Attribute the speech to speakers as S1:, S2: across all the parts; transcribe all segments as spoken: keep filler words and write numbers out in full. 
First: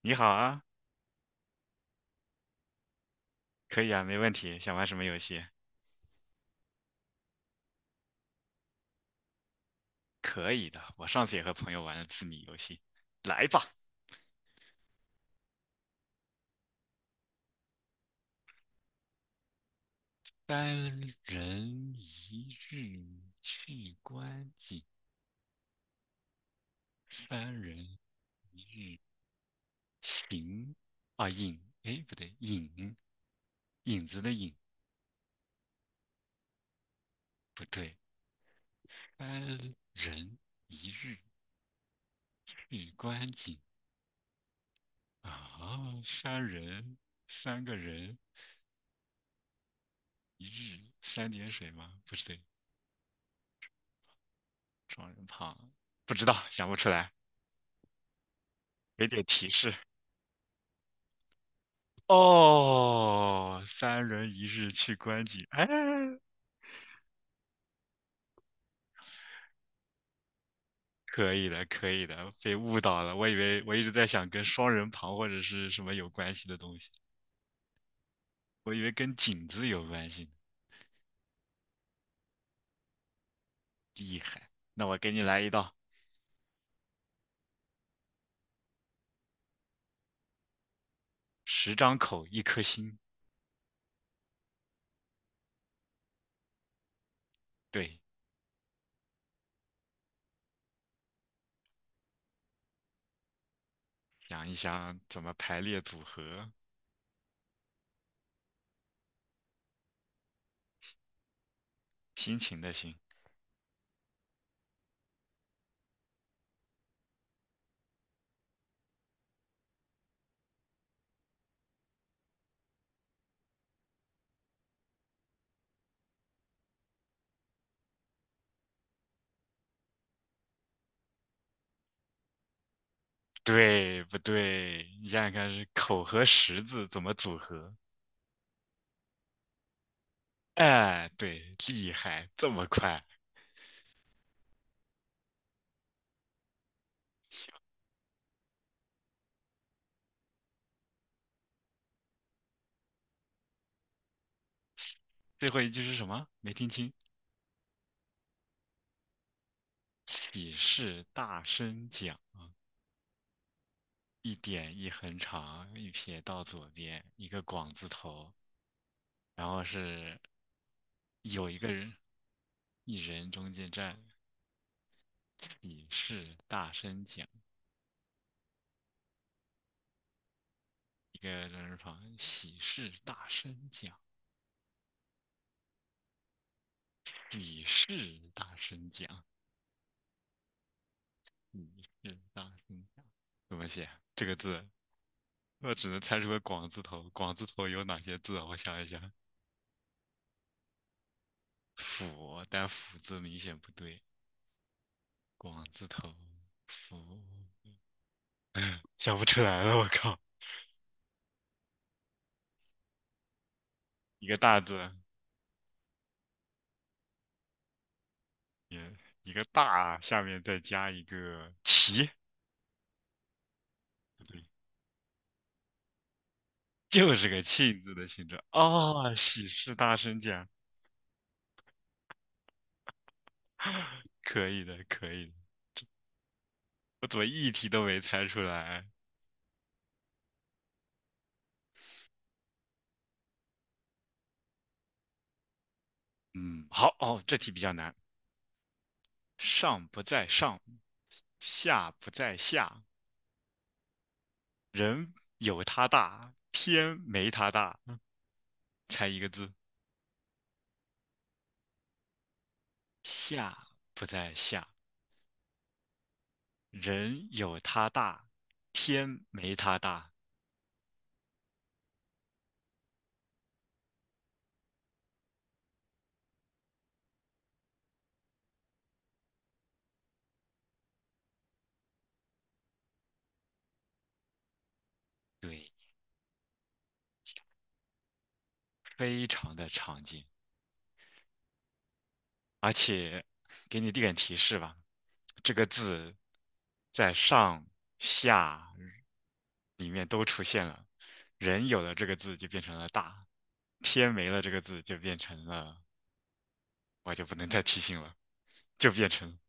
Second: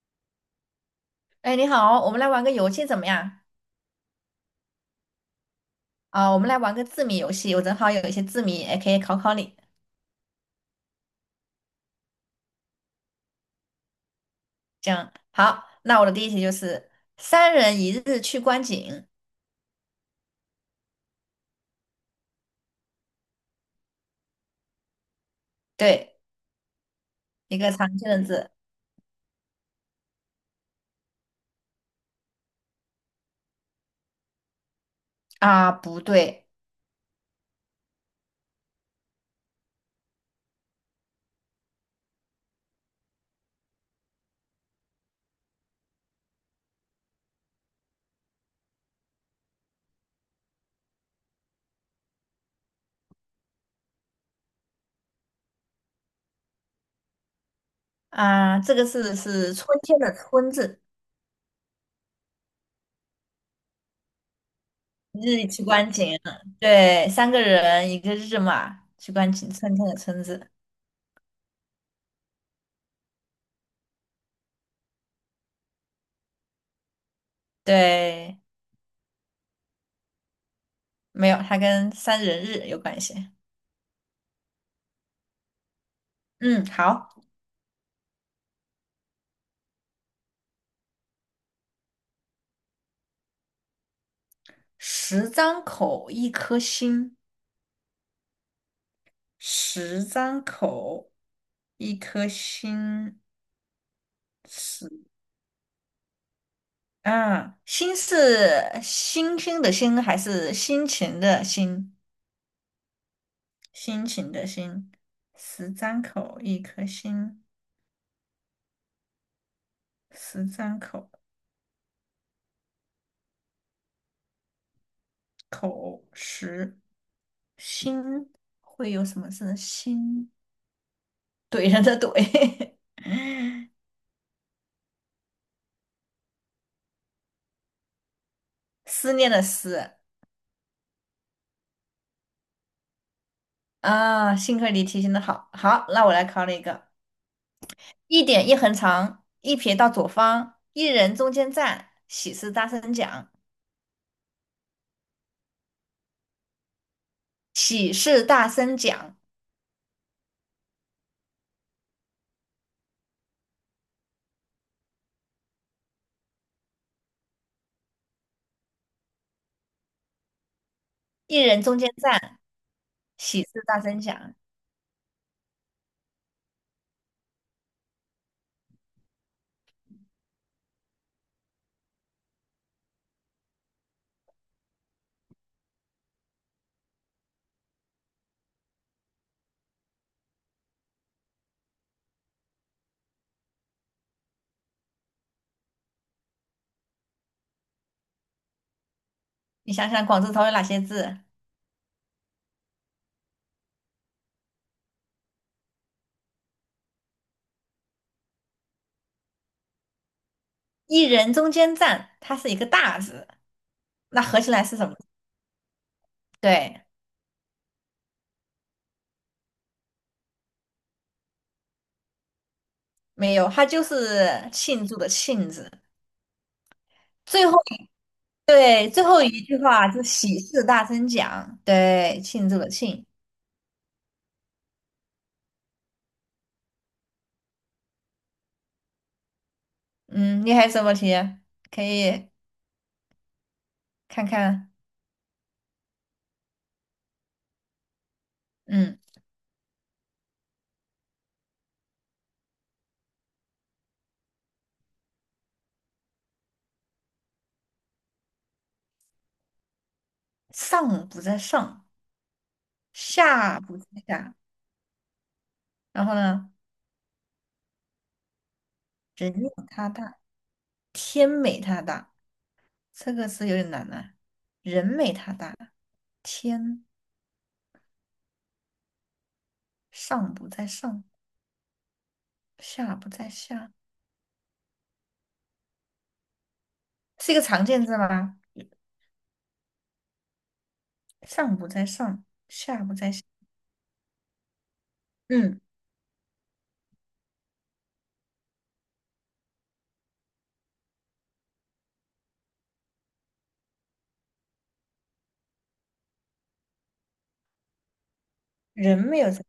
S1: 你好啊，
S2: 哎，你好，我们来玩个游戏怎么样？
S1: 可以啊，没问题。想玩什么游戏？
S2: 啊、我们来玩个字谜游戏，我正好有一些字谜，也可以考考你。
S1: 可以的，我上次也和朋友玩了字谜游戏。来吧，
S2: 这样，好，那我的第一题就是“三人一日去观景”，
S1: 三人一日去观景，
S2: 对，一
S1: 三
S2: 个
S1: 人
S2: 常见的字。
S1: 一日行啊影，哎不对，影影子的影
S2: 啊，不对。
S1: 不对，三人一日去观景啊，三人三个人一日三点水吗？不对，双人旁，不知道，想不出来。
S2: 啊，这个
S1: 给
S2: 字
S1: 点提
S2: 是春
S1: 示。
S2: 天的“春”字，
S1: 哦，三人一日去观
S2: 一
S1: 景，
S2: 日去
S1: 哎，
S2: 观景，对，三个人一个日嘛，去观景，春天的“春”字，
S1: 可以的，可以的，被误导了。我以为我一直在想跟双人旁或者是什么有关系的东西，
S2: 对，
S1: 我以为跟景字有关系呢
S2: 没有，它跟三人日有关系。
S1: 厉害，那我给你来一道，
S2: 嗯，好，
S1: 十张口，一颗心。
S2: 十张口，一颗心。
S1: 对，
S2: 十张口，一颗心
S1: 想一
S2: 是
S1: 想怎么排列组合，
S2: 啊，心是星星的星还是心情的心？
S1: 心情的心。
S2: 心情的心，十张口，一颗心，十张口，口十心会有什么字？心，怼人的怼，
S1: 对不对？你想想看，是口和十字怎么组合？
S2: 思念的思。
S1: 哎，对，厉害，这么快。
S2: 啊，幸亏你提醒的好，好，那我来考你一个。一点一横长，一撇到左方，一人中间站，喜事大声讲，
S1: 最后一句是什么？没听清。
S2: 喜事大声讲，
S1: 喜事大声讲，一点一横长，一撇到左边，一个广字头，然后是
S2: 一
S1: 有一
S2: 人
S1: 个
S2: 中间
S1: 人，
S2: 站，
S1: 一人
S2: 喜
S1: 中
S2: 事
S1: 间
S2: 大
S1: 站。
S2: 声讲。
S1: 喜事大声讲，一个人旁，喜事大声讲，喜事大声讲，喜事大声讲。怎么写啊这个字？我只能猜出个广字头。广字头有哪些字啊我想一想，
S2: 你想想，广字头有哪些字？
S1: 斧，但斧字明显不对。广字头福，想不出来了，我靠，
S2: 一人中间站，它是一个大字，那
S1: 一个
S2: 合起
S1: 大
S2: 来是什
S1: 字，
S2: 么？对，
S1: 也一个大，下面再加一个齐，
S2: 没有，它就
S1: 不
S2: 是
S1: 对，
S2: 庆祝的庆字。
S1: 就是个
S2: 最后
S1: 庆
S2: 一
S1: 字的形状
S2: 对最
S1: 啊，
S2: 后一
S1: 喜
S2: 句
S1: 事
S2: 话
S1: 大
S2: 就是
S1: 声
S2: 喜
S1: 讲，
S2: 事大声讲，对，庆祝的庆。
S1: 可以的，可以的，我怎么一题都没猜出来？
S2: 嗯，你还有什么题？可以看看。
S1: 嗯，好，哦，这题比较难，
S2: 嗯，
S1: 上不在上，下不在下，人有他大，天没他大，猜一个字，
S2: 上不在上。
S1: 下
S2: 下不是
S1: 不在
S2: 下，
S1: 下。
S2: 然后呢，
S1: 人有它大，天
S2: 人美
S1: 没它
S2: 他
S1: 大，
S2: 大，天美他大，这个词有点难呢、人美他大，天上不在上，下不在下，
S1: 对，
S2: 是一个常见字吗？
S1: 非常的常见。
S2: 上不在上，
S1: 而
S2: 下不在下。
S1: 且给你点提示吧，这
S2: 嗯，
S1: 个字在上下里面都出现了。人有了这个字就变成了大，天没了这个字就变成了，我就不能再提醒了，就
S2: 人
S1: 变
S2: 没有
S1: 成，
S2: 这，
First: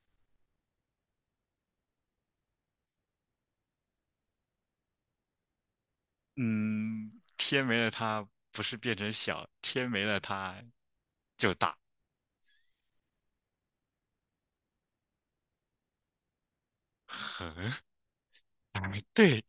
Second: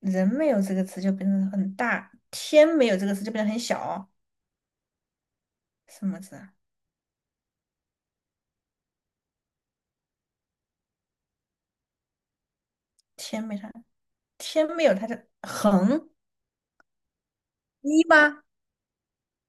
S2: 人没有这个词就变得很大，天没有这个词就变得很小。什么字啊？
S1: 嗯，天没了它不是变成小，天没了它就大，
S2: 天没它，天没有它的横
S1: 很，
S2: 一吗？
S1: 哎，对。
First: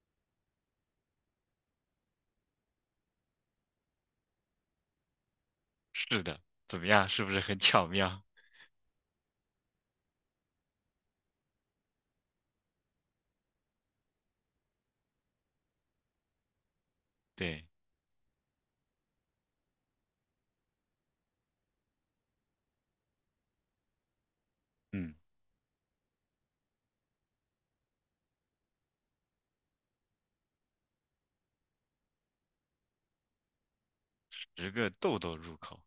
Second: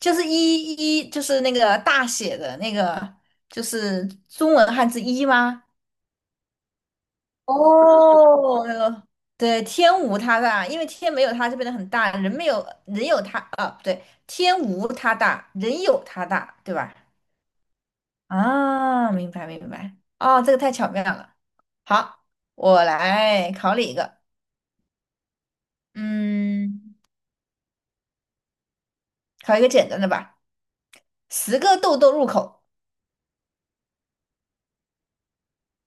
S2: 就是一一就是那个大写的那个，就是中文汉字一吗？
S1: 是的，怎么样？是不是很巧妙？
S2: 哦，那个对，天无他大，因为天没有他就变得很大，人没有人有他啊，不对，天无他大，人有他大，对吧？
S1: 对，
S2: 啊，明白明白，哦，这个太巧妙了。好，我来考你一个，
S1: 嗯，
S2: 嗯，考一个简单的吧。十个豆豆入口，
S1: 十个豆豆入口，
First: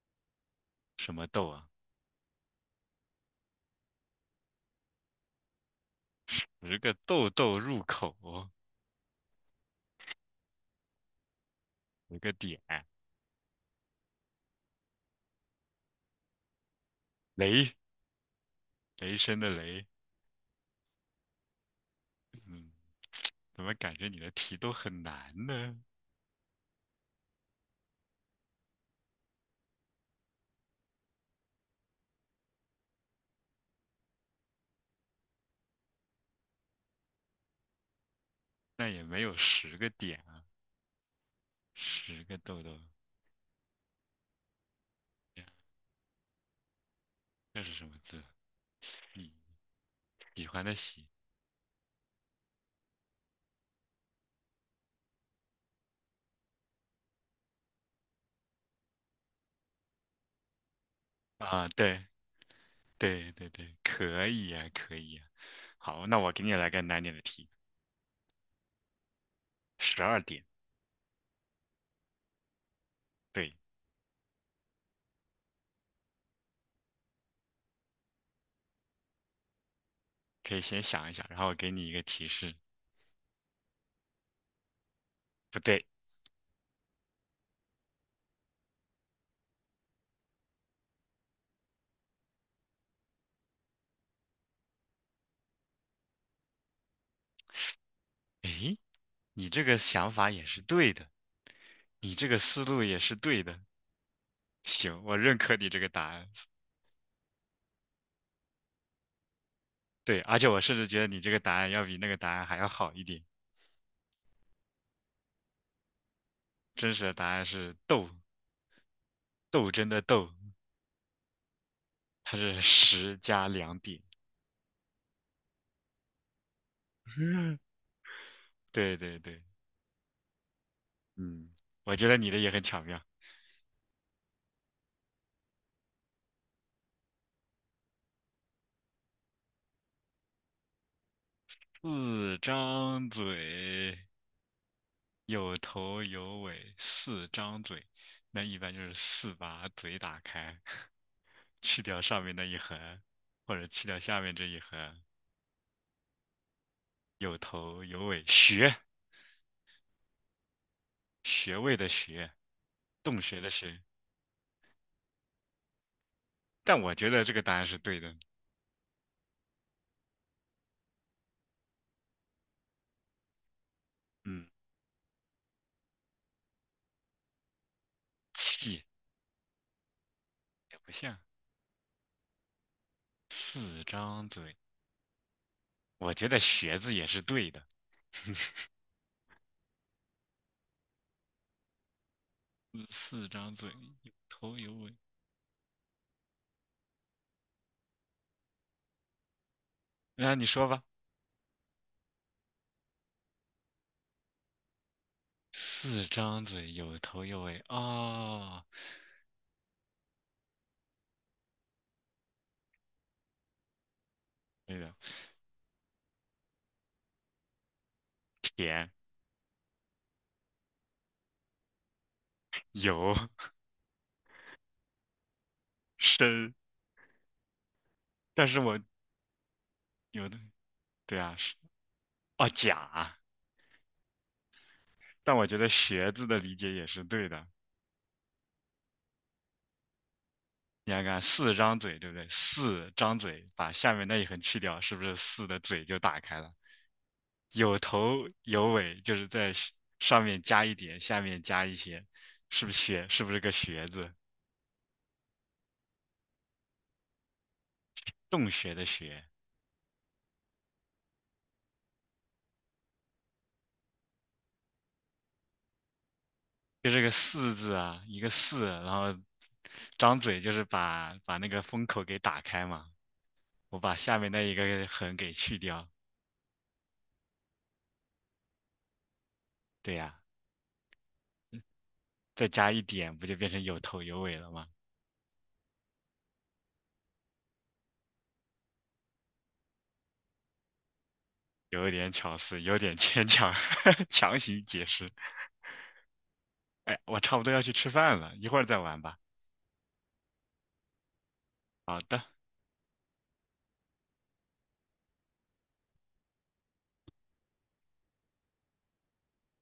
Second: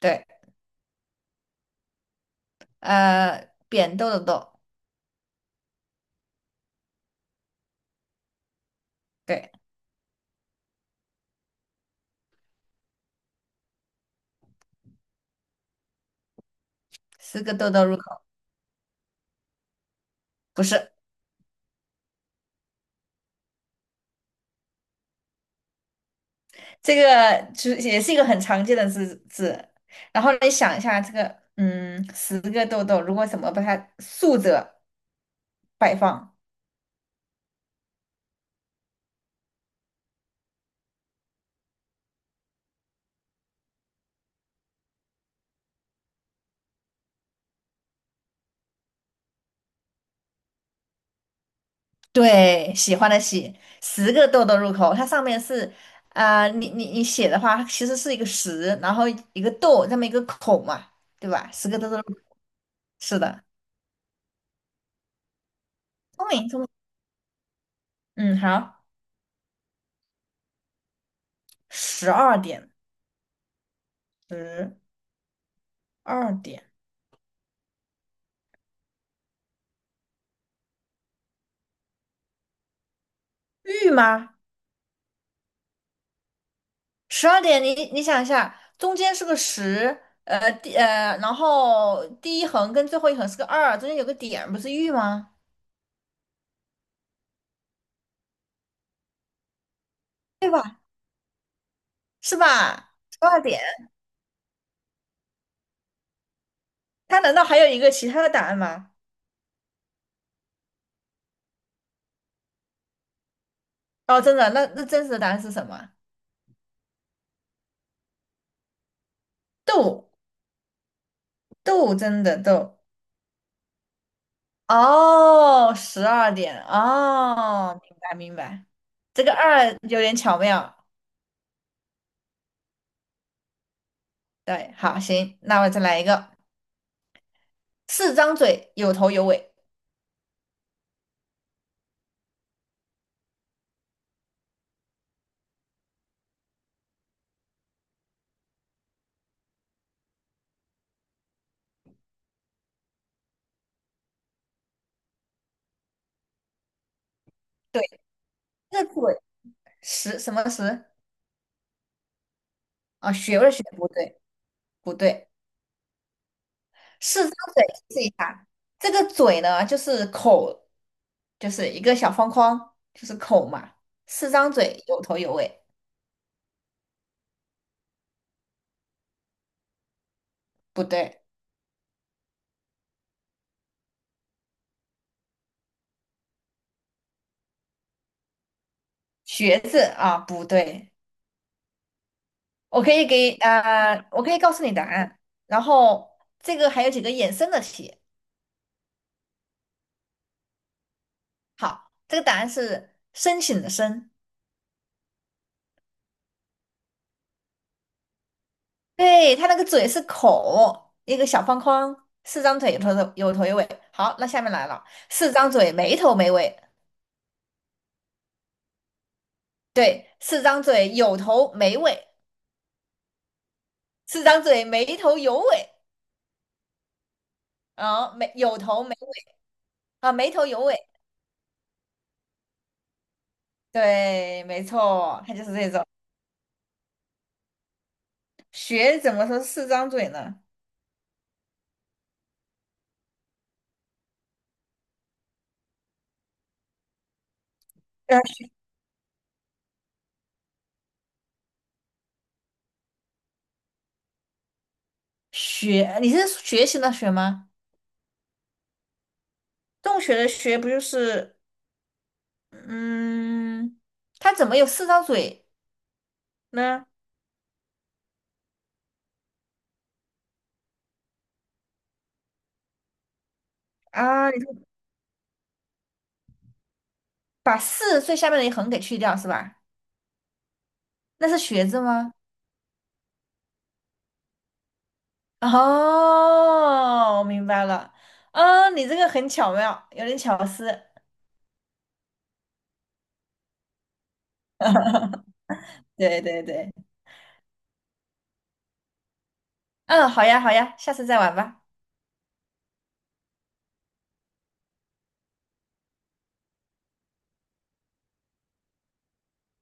S2: 对，
S1: 什么豆啊？
S2: 呃，扁豆的豆，
S1: 十个豆豆入口哦，
S2: 对，
S1: 十个点，
S2: 十个豆
S1: 雷，
S2: 豆入口。
S1: 雷声的雷。
S2: 不是，
S1: 嗯，怎么感觉你的题都很难呢？
S2: 这个就是也是一个很常见的字字。然后你想一下，这个嗯，十个豆豆，如果怎么把它竖着摆放？
S1: 那也没有十个点啊，十个豆豆，这是什么字？嗯，喜欢的喜
S2: 对，喜欢的喜，十个豆豆入口，它上面是啊、呃你你你写的话，它其实是一个十，然后一个豆，这么一个口嘛，对吧？
S1: 啊，
S2: 十个豆豆入
S1: 对
S2: 口，是
S1: 对
S2: 的，
S1: 对对，可以呀、可以呀、好，那
S2: 聪
S1: 我给
S2: 明
S1: 你
S2: 聪明，
S1: 来个难点的题，
S2: 嗯，好，
S1: 十二点，
S2: 十二点，
S1: 对，
S2: 十二点，
S1: 可以先想一想，然后我给你一个提示。
S2: 玉吗？
S1: 不对，
S2: 十二点，你你想一下，中间是个十，呃，第呃，然后第一横跟最后一横是个二，中间有个点，不是玉吗？
S1: 诶，你这个想法也
S2: 对
S1: 是
S2: 吧？
S1: 对的，你这
S2: 是
S1: 个思路
S2: 吧？
S1: 也是
S2: 十二
S1: 对的。
S2: 点，
S1: 行，我认可你这个答案。
S2: 它难道还有一个其他的答案吗？
S1: 对，而且我甚至觉得你这个答案要比那个答案还要好一点。
S2: 哦，真的，那那真实的答案是什么？
S1: 真实的答案是斗，斗争的
S2: 斗，
S1: 斗，
S2: 斗争
S1: 它
S2: 的
S1: 是
S2: 斗。
S1: 十加两点。
S2: 哦，十二点，哦，明白明白，
S1: 对对
S2: 这个
S1: 对，
S2: 二有点巧妙。
S1: 嗯，我觉得你的也很巧妙。
S2: 对，好，行，那我再来一个，四张嘴，有头有尾。
S1: 四张嘴，有头有尾，四张嘴，那一般就是四把嘴打开。去掉上面那一横，或者去掉下面这一横，有
S2: 对，
S1: 头有尾，学
S2: 这个嘴十什么十？
S1: 学位的学，
S2: 啊，
S1: 洞
S2: 学
S1: 穴的
S2: 不学，
S1: 穴。
S2: 不对。不对，
S1: 但我觉
S2: 四
S1: 得
S2: 张
S1: 这个答
S2: 嘴
S1: 案是对
S2: 试
S1: 的。
S2: 一下。这个嘴呢，就是口，就是一个小方框，就是口嘛。四
S1: 嗯，
S2: 张嘴，有头有尾，
S1: 气也
S2: 不
S1: 不像，
S2: 对。
S1: 四张嘴，我觉得学字也是对的。
S2: 学字啊，不对。我
S1: 四
S2: 可以
S1: 四
S2: 给
S1: 张嘴，
S2: 啊、呃
S1: 有
S2: 我可以告
S1: 头
S2: 诉
S1: 有
S2: 你答
S1: 尾。
S2: 案。然后这个还有几个衍生的题。
S1: 那你说吧。
S2: 好，这个答案是申请的申。
S1: 四张嘴，有头有尾。哦，
S2: 对，它那个嘴是口，一个小方框，四张腿，有头有头有尾。好，那下面来
S1: 对
S2: 了，
S1: 的，
S2: 四张嘴没头没尾，
S1: 甜
S2: 对，四张嘴有头没尾，
S1: 有
S2: 四张嘴没头有尾，
S1: 深，
S2: 啊，没
S1: 但
S2: 有
S1: 是我
S2: 头没尾。啊，
S1: 有
S2: 没
S1: 的
S2: 头有尾，
S1: 对啊是哦甲。
S2: 对，没错，它
S1: 但
S2: 就
S1: 我
S2: 是
S1: 觉得
S2: 这种。
S1: 学字的理解也是对的。
S2: 学怎么说四张嘴呢？
S1: 你看看四张嘴，对不对？四张嘴，把下面那一横去掉，是不是四的嘴就打开了？有
S2: 呃，
S1: 头有尾，就是在下上面加一点，下面加一些，是不是学？是不是个学字？
S2: 学，你是学习的学吗？
S1: 洞穴的穴，
S2: 洞穴的穴不就是，嗯，它怎么有四张嘴呢？
S1: 就是个四字啊，一个四，然后张嘴就是把把那个封口给打开嘛。我把下
S2: 啊，
S1: 面
S2: 你
S1: 那一
S2: 说
S1: 个横给去掉，
S2: 把四最下面的一横给去掉是吧？
S1: 对呀，
S2: 那是学字吗？
S1: 再加一点，不就变成有头有尾了吗？
S2: 哦，我明白了。嗯，你这个很巧妙，有点巧思。
S1: 有点巧思，有点牵强，强行解释。
S2: 对对对，
S1: 哎，我差不多要去吃饭了，一会儿再玩吧。
S2: 嗯，好呀好呀，下次再玩吧。
S1: 好的。